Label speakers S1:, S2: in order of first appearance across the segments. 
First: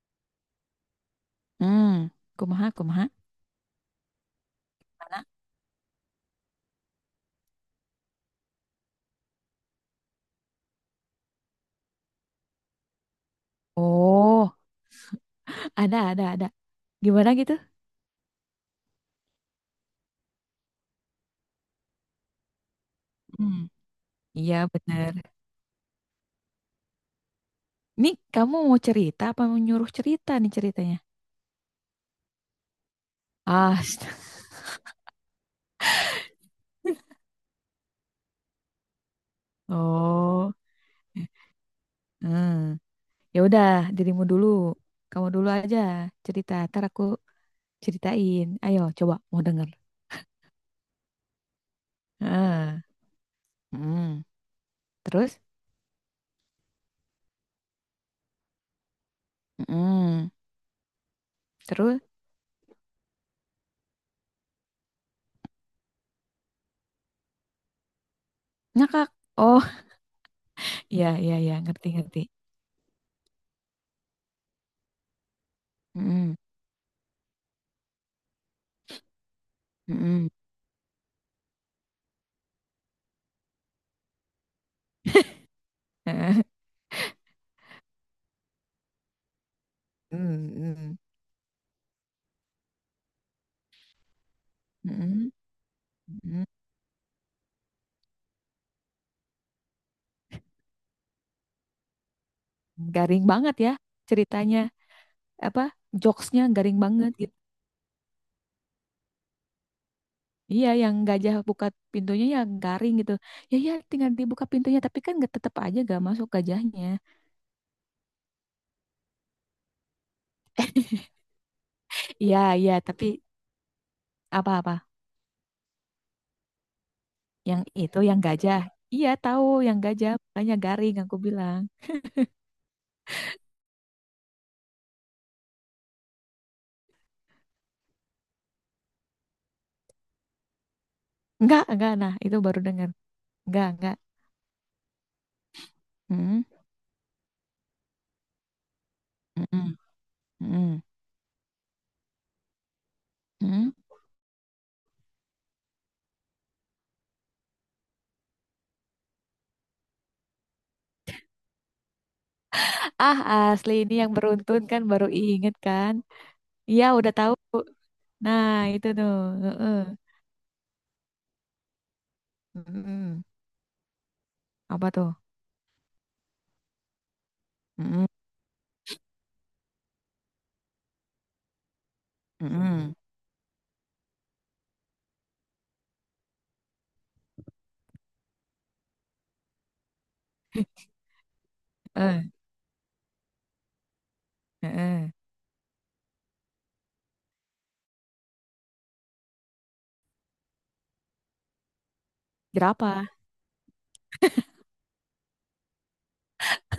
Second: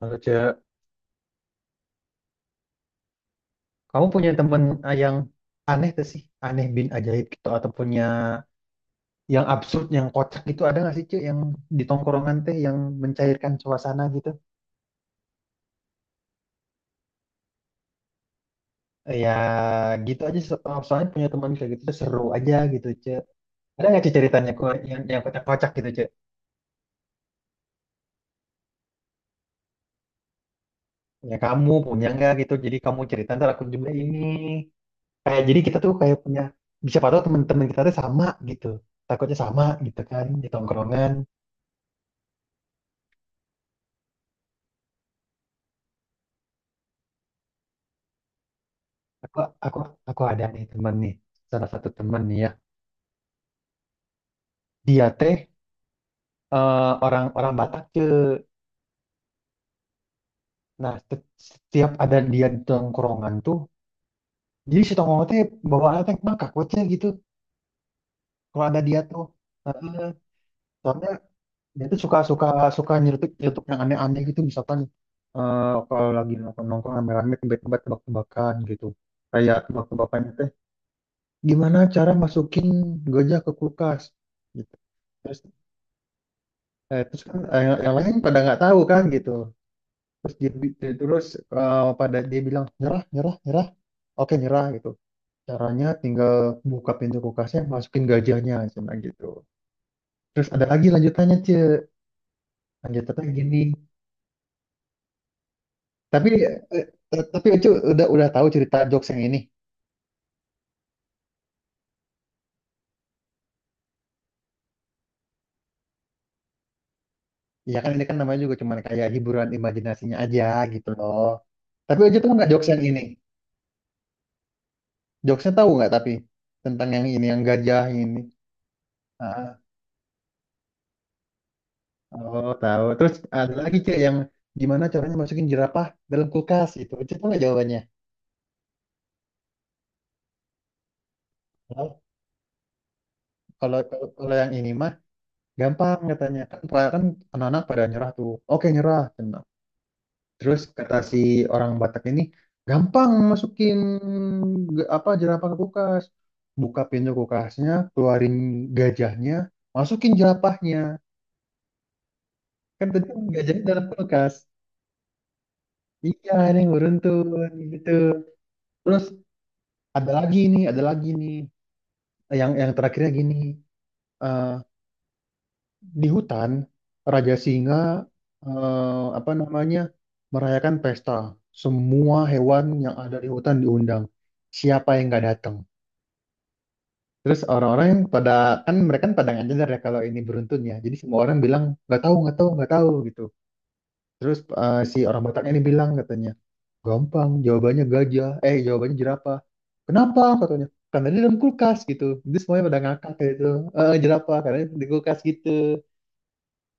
S1: Halo, Ce.
S2: Hmm, kumaha, kumaha.
S1: Kamu punya temen yang
S2: Mana?
S1: aneh tuh sih? Aneh bin ajaib gitu. Atau punya yang absurd, yang kocak gitu. Ada nggak sih, Ce? Yang di tongkrongan teh yang mencairkan suasana gitu?
S2: Oh, ada, ada. Gimana gitu?
S1: Ya, gitu aja. Oh, Soalnya punya teman kayak gitu tuh seru aja gitu, Ce.
S2: Hmm,
S1: Ada nggak sih ceritanya
S2: iya bener.
S1: yang kocak-kocak gitu, Ce?
S2: Nih, kamu mau cerita apa mau nyuruh cerita nih ceritanya?
S1: Ya, kamu punya nggak gitu? Jadi kamu cerita, ntar aku
S2: Ah,
S1: juga ini. Kayak jadi kita tuh kayak punya... Siapa tahu teman-teman kita tuh sama gitu. Takutnya sama gitu kan di
S2: oh.
S1: tongkrongan.
S2: Hmm. Ya udah, dirimu dulu. Kamu dulu aja cerita, ntar aku ceritain. Ayo, coba
S1: Aku
S2: mau denger.
S1: aku ada nih temen nih, salah satu temen nih ya.
S2: Ah, hmm.
S1: Dia teh
S2: Terus?
S1: eh, orang orang Batak ke,
S2: Hmm.
S1: nah setiap
S2: Terus?
S1: ada dia di tongkrongan tuh, jadi si tongkrongan teh bawaannya teh mangkak wece gitu. Kalau ada dia
S2: Ngakak.
S1: tuh,
S2: Oh,
S1: heeh.
S2: iya,
S1: Soalnya
S2: iya, iya,
S1: dia
S2: ngerti,
S1: tuh suka
S2: ngerti.
S1: suka suka nyeletuk nyeletuk yang aneh-aneh gitu, misalkan eh, kalau
S2: Hmm.
S1: lagi nongkrong nongkrong rame-rame tiba-tiba tebak-tebakan gitu. Kayak
S2: Hmm.
S1: tebak-tebakannya teh, gimana cara masukin gajah ke kulkas? Gitu. Terus, nah terus kan yang lain pada nggak tahu kan gitu. Terus
S2: Hmm. Hmm.
S1: terus pada dia bilang nyerah, nyerah, nyerah. Oke, nyerah gitu.
S2: Mm-mm.
S1: Caranya tinggal
S2: Mm-mm.
S1: buka pintu kulkasnya, masukin gajahnya, cuma gitu. Terus ada lagi lanjutannya, Ce. Lanjutannya
S2: Garing banget
S1: gini.
S2: ya ceritanya. Apa
S1: Tapi
S2: jokesnya garing banget gitu.
S1: tapi Ucu udah tahu cerita jokes yang ini.
S2: Iya yang gajah buka pintunya ya garing gitu. Ya, ya, tinggal dibuka pintunya tapi kan nggak tetap aja gak masuk gajahnya.
S1: Ya kan ini kan namanya juga cuman kayak hiburan imajinasinya aja gitu loh. Tapi Ucu tuh
S2: Iya,
S1: nggak jokes
S2: iya,
S1: yang ini.
S2: tapi apa-apa
S1: Jokesnya tahu nggak tapi tentang yang ini yang
S2: yang
S1: gajah
S2: itu
S1: ini.
S2: yang gajah. Iya tahu
S1: Ah.
S2: yang gajah makanya garing aku bilang.
S1: Oh, tahu. Terus ada lagi Cek yang gimana caranya masukin jerapah dalam kulkas gitu. Cek tahu nggak jawabannya?
S2: Enggak,
S1: Tahu.
S2: nah itu baru dengar. Enggak,
S1: Kalau
S2: enggak.
S1: kalau kalau yang ini mah gampang katanya.
S2: Mm-mm.
S1: Kan kan anak-anak pada nyerah tuh. Oke, nyerah. Tenang.
S2: Mm-mm.
S1: Terus
S2: Mm-mm.
S1: kata si orang Batak ini gampang
S2: Mm.
S1: masukin apa jerapah ke kulkas. Buka pintu kulkasnya, keluarin gajahnya, masukin jerapahnya. Kan tadi kan
S2: Ah,
S1: gajahnya
S2: asli
S1: dalam
S2: ini yang
S1: kulkas.
S2: beruntun kan baru inget kan.
S1: Iya, ini yang
S2: Iya udah
S1: beruntun
S2: tahu.
S1: gitu.
S2: Nah, itu
S1: Terus
S2: tuh. Heeh.
S1: ada lagi nih, ada lagi nih, yang terakhirnya
S2: Mm-mm.
S1: gini, eh,
S2: Apa tuh?
S1: di hutan Raja Singa
S2: Mm-mm.
S1: apa namanya merayakan pesta, semua hewan
S2: Mm-mm.
S1: yang ada di hutan diundang, siapa yang nggak datang, terus orang-orang yang pada, kan mereka kan pada nggak nyadar ya kalau ini beruntun ya, jadi semua orang bilang nggak tahu
S2: Eh,
S1: nggak tahu nggak tahu gitu. Terus si
S2: heeh.
S1: orang Bataknya ini bilang katanya gampang jawabannya gajah eh jawabannya jerapah, kenapa katanya, karena dia dalam kulkas gitu. Jadi semuanya pada ngakak
S2: Jerapah.
S1: kayak gitu. Jerapah karena di kulkas gitu.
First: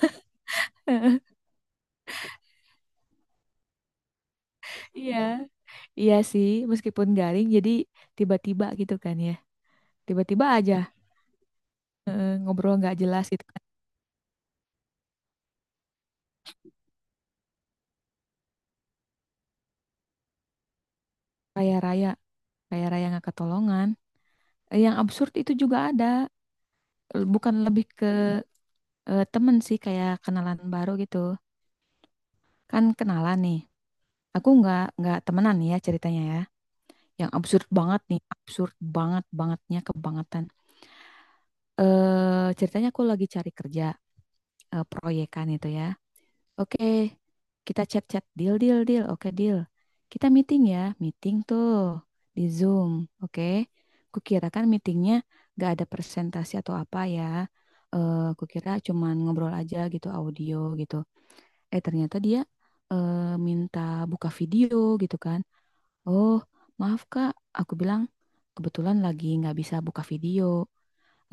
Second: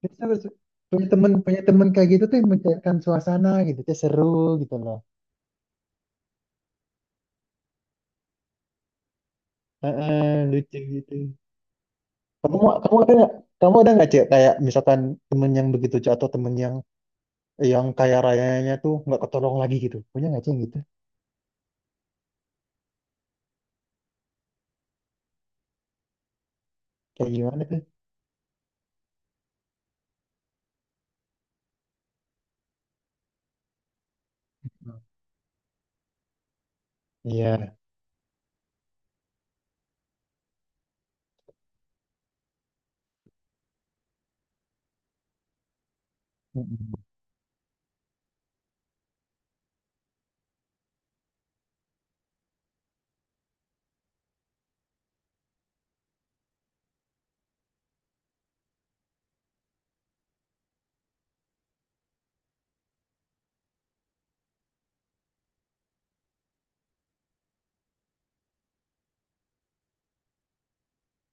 S1: Terus punya temen kayak gitu tuh yang mencairkan suasana gitu tuh seru gitu loh.
S2: Iya, iya sih. Meskipun garing, jadi tiba-tiba gitu kan ya.
S1: Heeh,
S2: Tiba-tiba aja
S1: lucu gitu. Kamu
S2: ngobrol
S1: kamu
S2: nggak
S1: ada
S2: jelas
S1: nggak
S2: gitu kan.
S1: kamu ada nggak cek kayak misalkan temen yang begitu Cek, atau temen yang kaya rayanya tuh nggak ketolong lagi gitu, punya nggak cek yang gitu?
S2: Raya-raya, raya-raya nggak ketolongan. Yang absurd itu juga ada.
S1: Kayak
S2: Bukan
S1: gimana tuh?
S2: lebih ke temen sih, kayak kenalan baru gitu. Kan kenalan nih. Aku nggak temenan nih ya ceritanya ya. Yang absurd
S1: Iya.
S2: banget nih, absurd banget bangetnya kebangetan. Ceritanya aku lagi cari kerja, proyekan itu ya. Oke,
S1: Mm-mm.
S2: kita chat-chat, deal, deal, deal. Oke, deal. Kita meeting ya, meeting tuh di Zoom. Oke. Kukira kan meetingnya gak ada presentasi atau apa ya. Kukira cuman ngobrol aja gitu audio gitu. Ternyata dia eh, minta buka video gitu kan. Oh, maaf Kak, aku bilang, kebetulan lagi nggak bisa buka video,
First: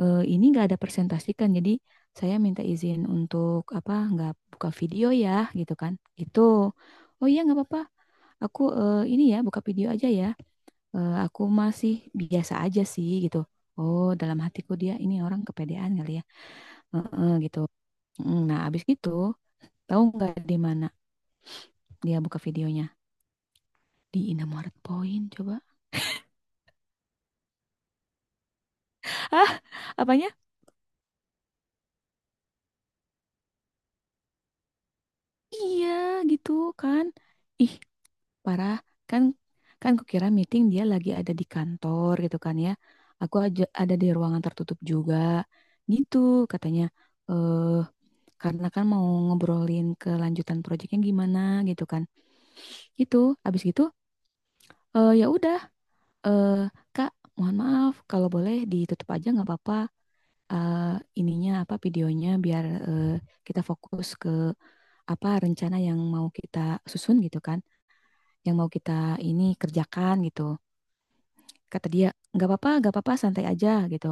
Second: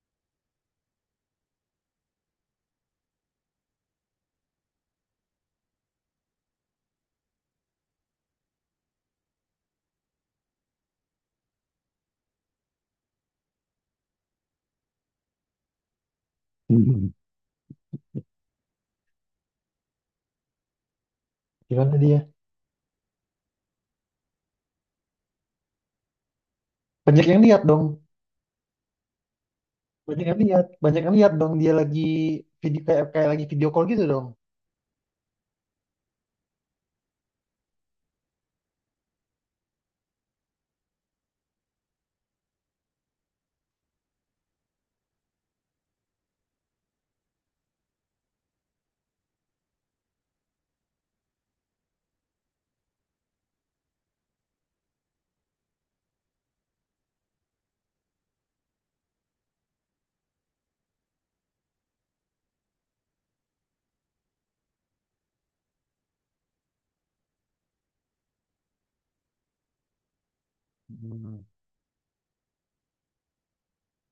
S2: ini nggak ada presentasi kan, jadi saya minta izin untuk apa nggak buka video ya gitu kan. Itu, oh iya nggak apa-apa, aku ini ya buka video aja ya. Aku masih biasa aja sih gitu. Oh, dalam hatiku dia ini orang kepedean kali ya.
S1: Mm-mm.
S2: Heeh, gitu. Nah abis gitu, tahu nggak di mana
S1: Gimana
S2: dia
S1: dia
S2: buka videonya? Di Indomaret Point coba.
S1: banyak yang lihat dong,
S2: Ah, apanya?
S1: banyak yang lihat dong, dia lagi video kayak kayak lagi video call gitu dong.
S2: Iya gitu kan. Ih, parah kan kan kukira meeting dia lagi ada di kantor gitu kan ya. Aku aja ada di ruangan tertutup juga. Gitu katanya. Eh karena kan mau ngobrolin kelanjutan proyeknya gimana gitu kan. Itu habis gitu, ya udah, eh Kak, mohon maaf kalau boleh ditutup aja nggak apa-apa. Eh, ininya apa videonya biar kita fokus ke apa rencana yang mau kita susun gitu kan, yang mau kita ini kerjakan gitu.
S1: Mm.
S2: Kata dia nggak apa-apa, nggak apa-apa, santai aja gitu.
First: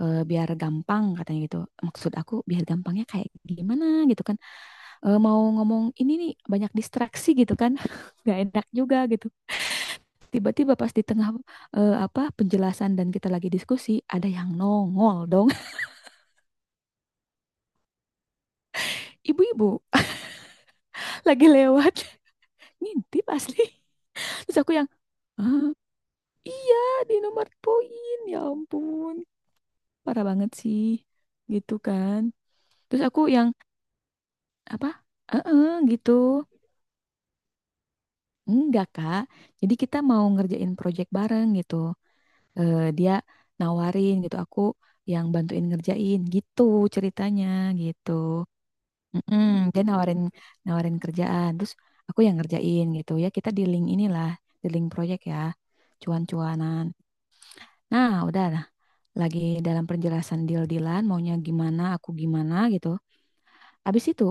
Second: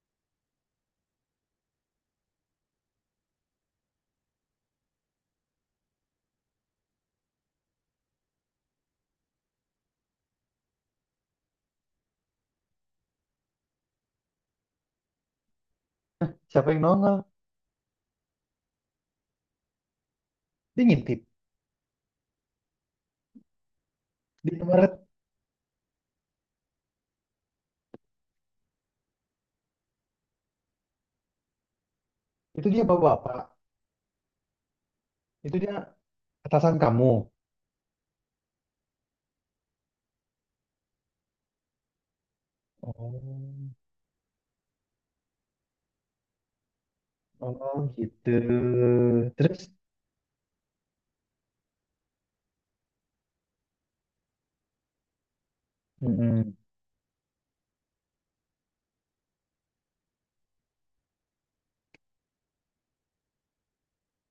S2: Biar gampang katanya gitu, maksud aku biar gampangnya kayak gimana gitu kan. Mau ngomong ini nih banyak distraksi gitu kan nggak enak juga gitu, tiba-tiba pas di tengah apa penjelasan dan kita lagi diskusi ada yang nongol dong.
S1: Siapa yang nongol,
S2: Ibu-ibu
S1: dia ngintip,
S2: lagi lewat ngintip asli.
S1: di
S2: Terus aku yang,
S1: Indomaret.
S2: "Hah? Iya, di nomor poin, ya ampun parah banget sih gitu kan."
S1: Itu dia bawa
S2: Terus aku
S1: bapak,
S2: yang, apa?
S1: itu
S2: Heeh,
S1: dia
S2: gitu.
S1: atasan kamu.
S2: Enggak, Kak. Jadi kita mau ngerjain project bareng gitu. Dia
S1: Oh.
S2: nawarin gitu, aku yang bantuin ngerjain gitu ceritanya
S1: Oh
S2: gitu.
S1: gitu.
S2: Mm-mm,
S1: Terus,
S2: dia nawarin, nawarin kerjaan, terus aku yang ngerjain gitu. Ya kita di link inilah, di link project ya.
S1: mm-mm.
S2: Cuan-cuanan. Nah, udah lah. Lagi dalam penjelasan deal-dealan maunya gimana, aku gimana gitu. Abis itu,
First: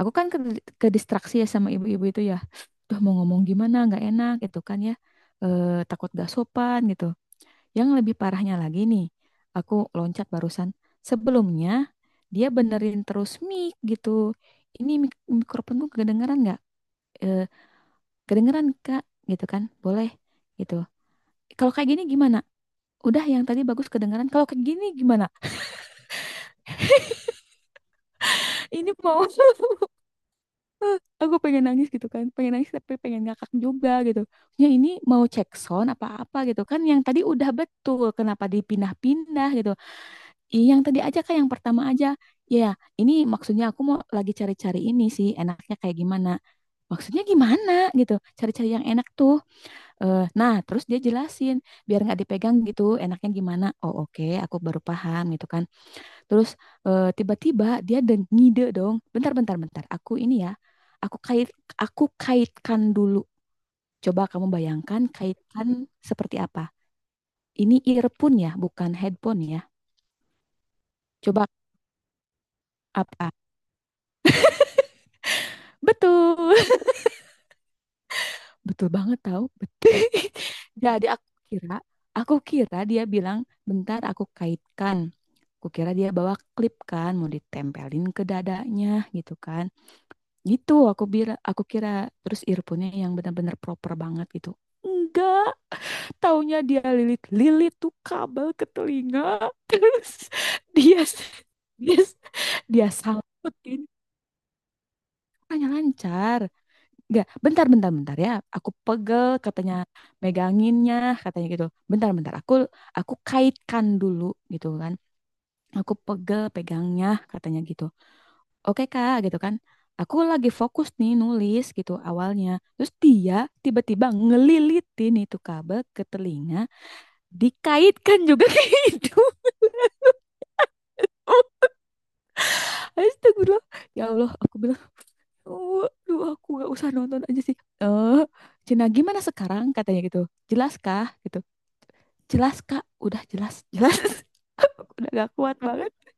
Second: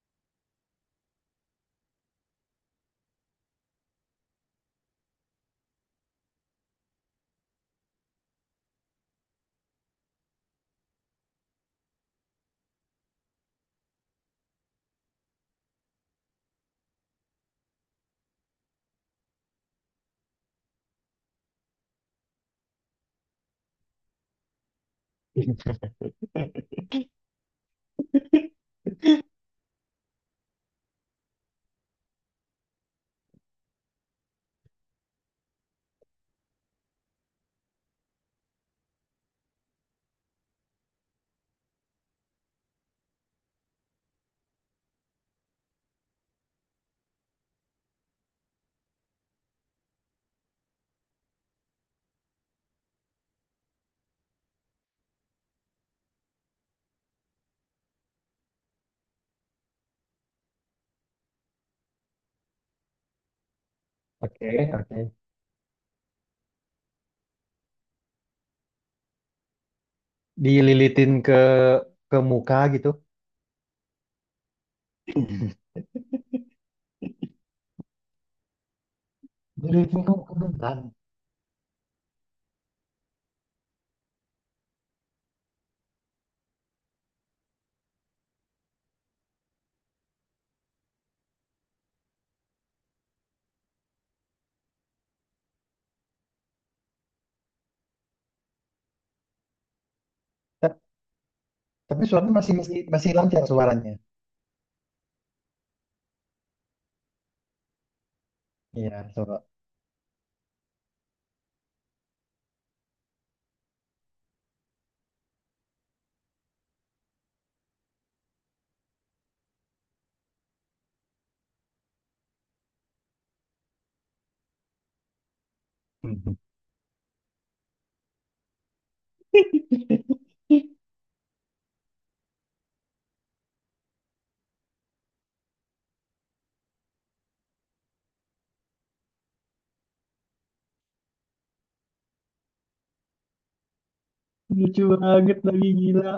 S2: aku kan ke distraksi ya sama ibu-ibu itu ya. Tuh mau ngomong gimana nggak enak gitu kan ya. Takut gak sopan gitu. Yang lebih parahnya lagi nih. Aku loncat barusan. Sebelumnya dia benerin terus mic gitu. Ini mikrofonku kedengeran nggak? Eh, kedengeran Kak gitu kan. Boleh gitu. Kalau kayak gini gimana? Udah yang tadi bagus kedengeran. Kalau kayak gini gimana? Ini mau, aku pengen nangis gitu kan, pengen nangis tapi pengen ngakak juga gitu. Ya, ini mau cek sound apa-apa gitu kan, yang tadi udah betul kenapa dipindah-pindah gitu. Iya yang tadi aja kan, yang pertama aja ya. Ini maksudnya aku mau lagi cari-cari ini sih enaknya kayak gimana, maksudnya gimana gitu, cari-cari yang enak tuh. Nah terus dia jelasin biar nggak dipegang gitu enaknya gimana, oh oke aku baru paham gitu kan. Terus tiba-tiba dia ada ngide dong. Bentar, bentar, bentar. Aku ini ya, aku kait, aku kaitkan dulu. Coba kamu
S1: Oke, oke.
S2: bayangkan kaitkan seperti apa. Ini earphone ya, bukan headphone ya.
S1: Dililitin
S2: Coba
S1: ke muka gitu.
S2: apa? Betul, betul banget tahu.
S1: Dililitin
S2: Betul.
S1: ke muka beneran.
S2: Jadi aku kira dia bilang, bentar aku kaitkan. Aku kira dia bawa klip kan, mau ditempelin ke dadanya gitu kan. Gitu aku kira, aku kira terus earphone-nya yang benar-benar proper banget gitu. Enggak, taunya dia lilit-lilit tuh kabel ke telinga. Terus
S1: Ta-
S2: dia dia
S1: Tapi suaranya masih masih
S2: dia
S1: masih lancar
S2: sautin
S1: suaranya.
S2: katanya lancar. Enggak, bentar, bentar, bentar ya. Aku
S1: Iya,
S2: pegel
S1: coba.
S2: katanya meganginnya katanya gitu. Bentar, bentar, aku kaitkan dulu gitu kan. Aku pegel pegangnya katanya gitu. Oke Kak gitu kan, aku lagi fokus nih nulis gitu awalnya, terus dia tiba-tiba ngelilitin itu kabel ke
S1: Mhm.
S2: telinga, dikaitkan juga ke hidung. Astagfirullah ya Allah, aku bilang, oh duh, aku gak usah nonton aja sih. eh Cina gimana sekarang katanya gitu, jelas kah gitu. Jelas Kak, udah jelas, jelas.
S1: Lucu
S2: Aku udah gak
S1: banget
S2: kuat
S1: lagi
S2: banget.
S1: gila.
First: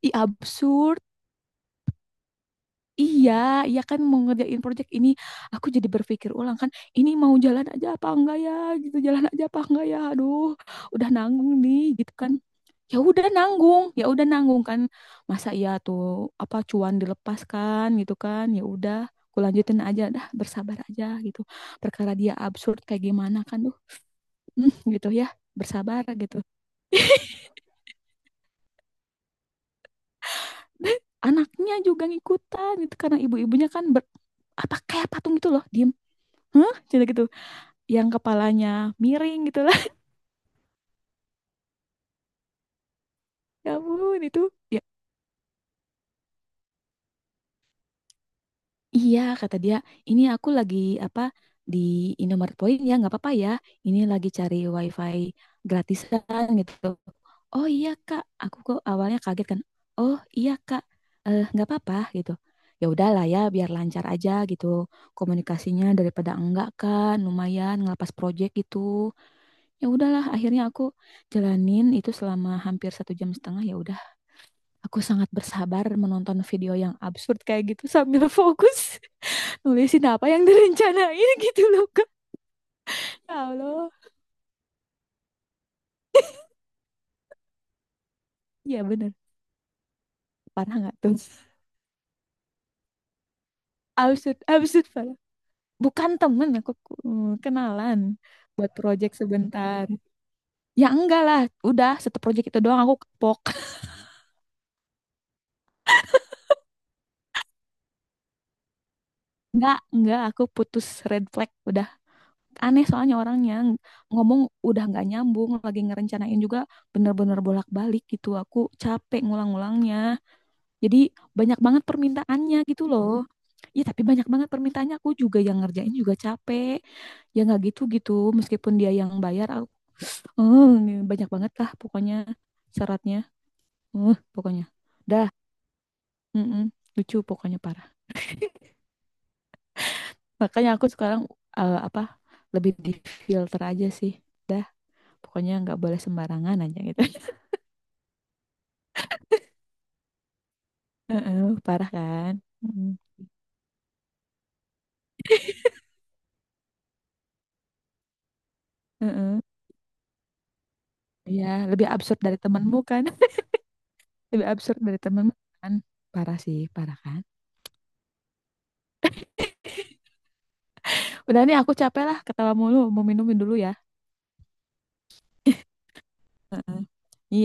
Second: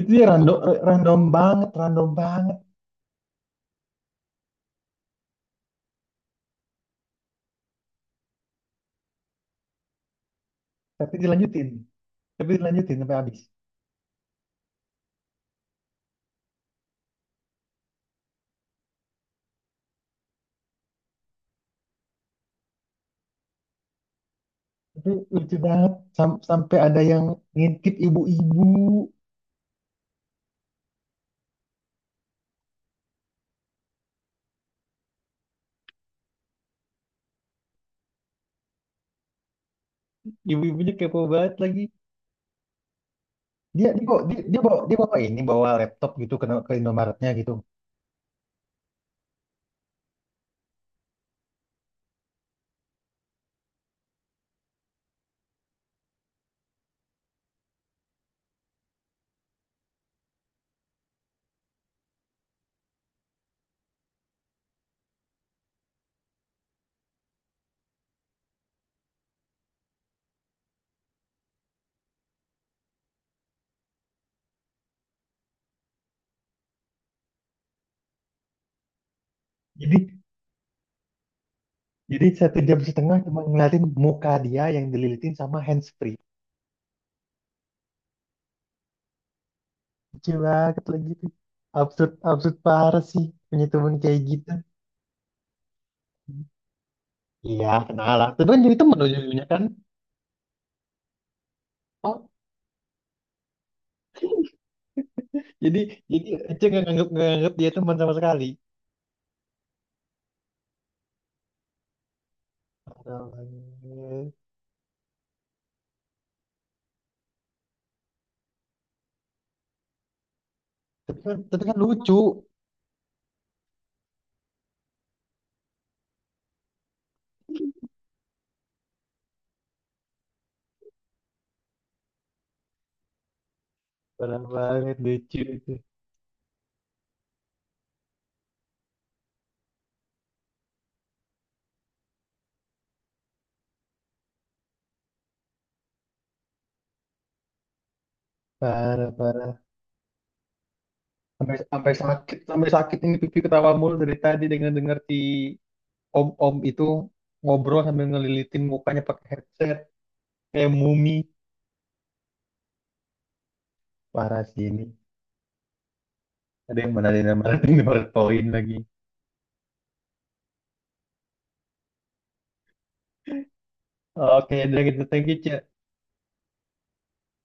S1: Itu
S2: Ih,
S1: ya random,
S2: absurd.
S1: random banget.
S2: Iya, iya kan mau ngerjain project ini, aku jadi berpikir ulang kan, ini mau jalan aja apa enggak ya, gitu, jalan aja apa enggak ya, aduh, udah
S1: Tapi
S2: nanggung
S1: dilanjutin.
S2: nih, gitu kan.
S1: Tapi dilanjutin sampai habis.
S2: Ya udah nanggung kan, masa iya tuh apa cuan dilepaskan gitu kan, ya udah, aku lanjutin aja, dah bersabar aja gitu. Perkara dia absurd kayak gimana kan, tuh, gitu
S1: Tapi
S2: ya,
S1: lucu banget.
S2: bersabar gitu.
S1: Sampai ada yang ngintip ibu-ibu.
S2: Anaknya juga ngikutan gitu karena ibu-ibunya kan apa kayak patung gitu loh, diem, hah, Cina gitu. Yang kepalanya miring gitu lah.
S1: Ibu-ibunya kepo banget lagi.
S2: Ya ampun itu. Ya,
S1: Dia bawa ini bawa laptop gitu ke Indomaretnya gitu.
S2: iya kata dia, ini aku lagi apa di Indomaret Point ya nggak apa-apa ya. Ini lagi cari WiFi gratisan gitu. Oh iya Kak, aku kok awalnya kaget kan. Oh iya Kak, nggak apa-apa gitu. Ya udahlah ya, biar lancar aja gitu komunikasinya daripada enggak kan, lumayan ngelepas project gitu. Ya udahlah, akhirnya aku jalanin itu selama hampir satu jam setengah, ya udah. Aku sangat bersabar menonton video yang absurd kayak gitu sambil fokus nulisin
S1: jadi
S2: apa yang direncanain gitu loh Kak.
S1: jadi satu jam setengah cuma
S2: Ya
S1: ngeliatin
S2: Allah.
S1: muka dia yang dililitin sama handsfree,
S2: Ya bener.
S1: lucu
S2: Parah
S1: banget
S2: nggak
S1: lagi
S2: tuh?
S1: tuh. Absurd, absurd parah sih, punya temen kayak
S2: Absurd,
S1: gitu.
S2: absurd parah. Bukan temen aku,
S1: Iya
S2: kenalan
S1: kenal lah tapi kan
S2: buat
S1: jadi temen
S2: project
S1: ujung-ujungnya kan.
S2: sebentar. Ya enggak lah, udah satu
S1: Oh
S2: project itu doang aku kepok.
S1: jadi jadi Ece nggak nganggep dia teman sama sekali.
S2: Enggak, aku putus red flag udah. Aneh soalnya
S1: Parah
S2: orangnya
S1: banget.
S2: ngomong udah nggak nyambung, lagi ngerencanain juga bener-bener bolak-balik gitu. Aku capek ngulang-ngulangnya. Jadi
S1: Tapi kan,
S2: banyak
S1: tapi kan
S2: banget
S1: lucu,
S2: permintaannya gitu loh. Iya tapi banyak banget permintaannya, aku juga yang ngerjain juga capek. Ya nggak gitu-gitu meskipun dia yang bayar aku. "Eh, ini banyak banget lah pokoknya syaratnya. Eh,
S1: parah
S2: pokoknya."
S1: banget
S2: Dah,
S1: lucu itu.
S2: mm-mm, lucu pokoknya parah. Makanya aku sekarang, apa lebih di filter aja sih. Dah, pokoknya nggak boleh sembarangan aja gitu.
S1: Parah, parah.
S2: Heeh,
S1: Sampai,
S2: parah kan?
S1: sampai
S2: Mm,
S1: sakit ini pipi ketawa mulu dari tadi dengan dengar si om-om itu ngobrol sambil ngelilitin mukanya pakai
S2: heeh.
S1: headset kayak mumi.
S2: Iya, lebih absurd dari temenmu kan?
S1: Parah
S2: Lebih
S1: sih
S2: absurd
S1: ini.
S2: dari temen kan, parah sih, parah
S1: Ada
S2: kan.
S1: yang mana poin lagi.
S2: Udah nih, aku capek lah ketawa mulu mau minum dulu ya.
S1: Oke, udah gitu. Thank you, Ci.
S2: Iya.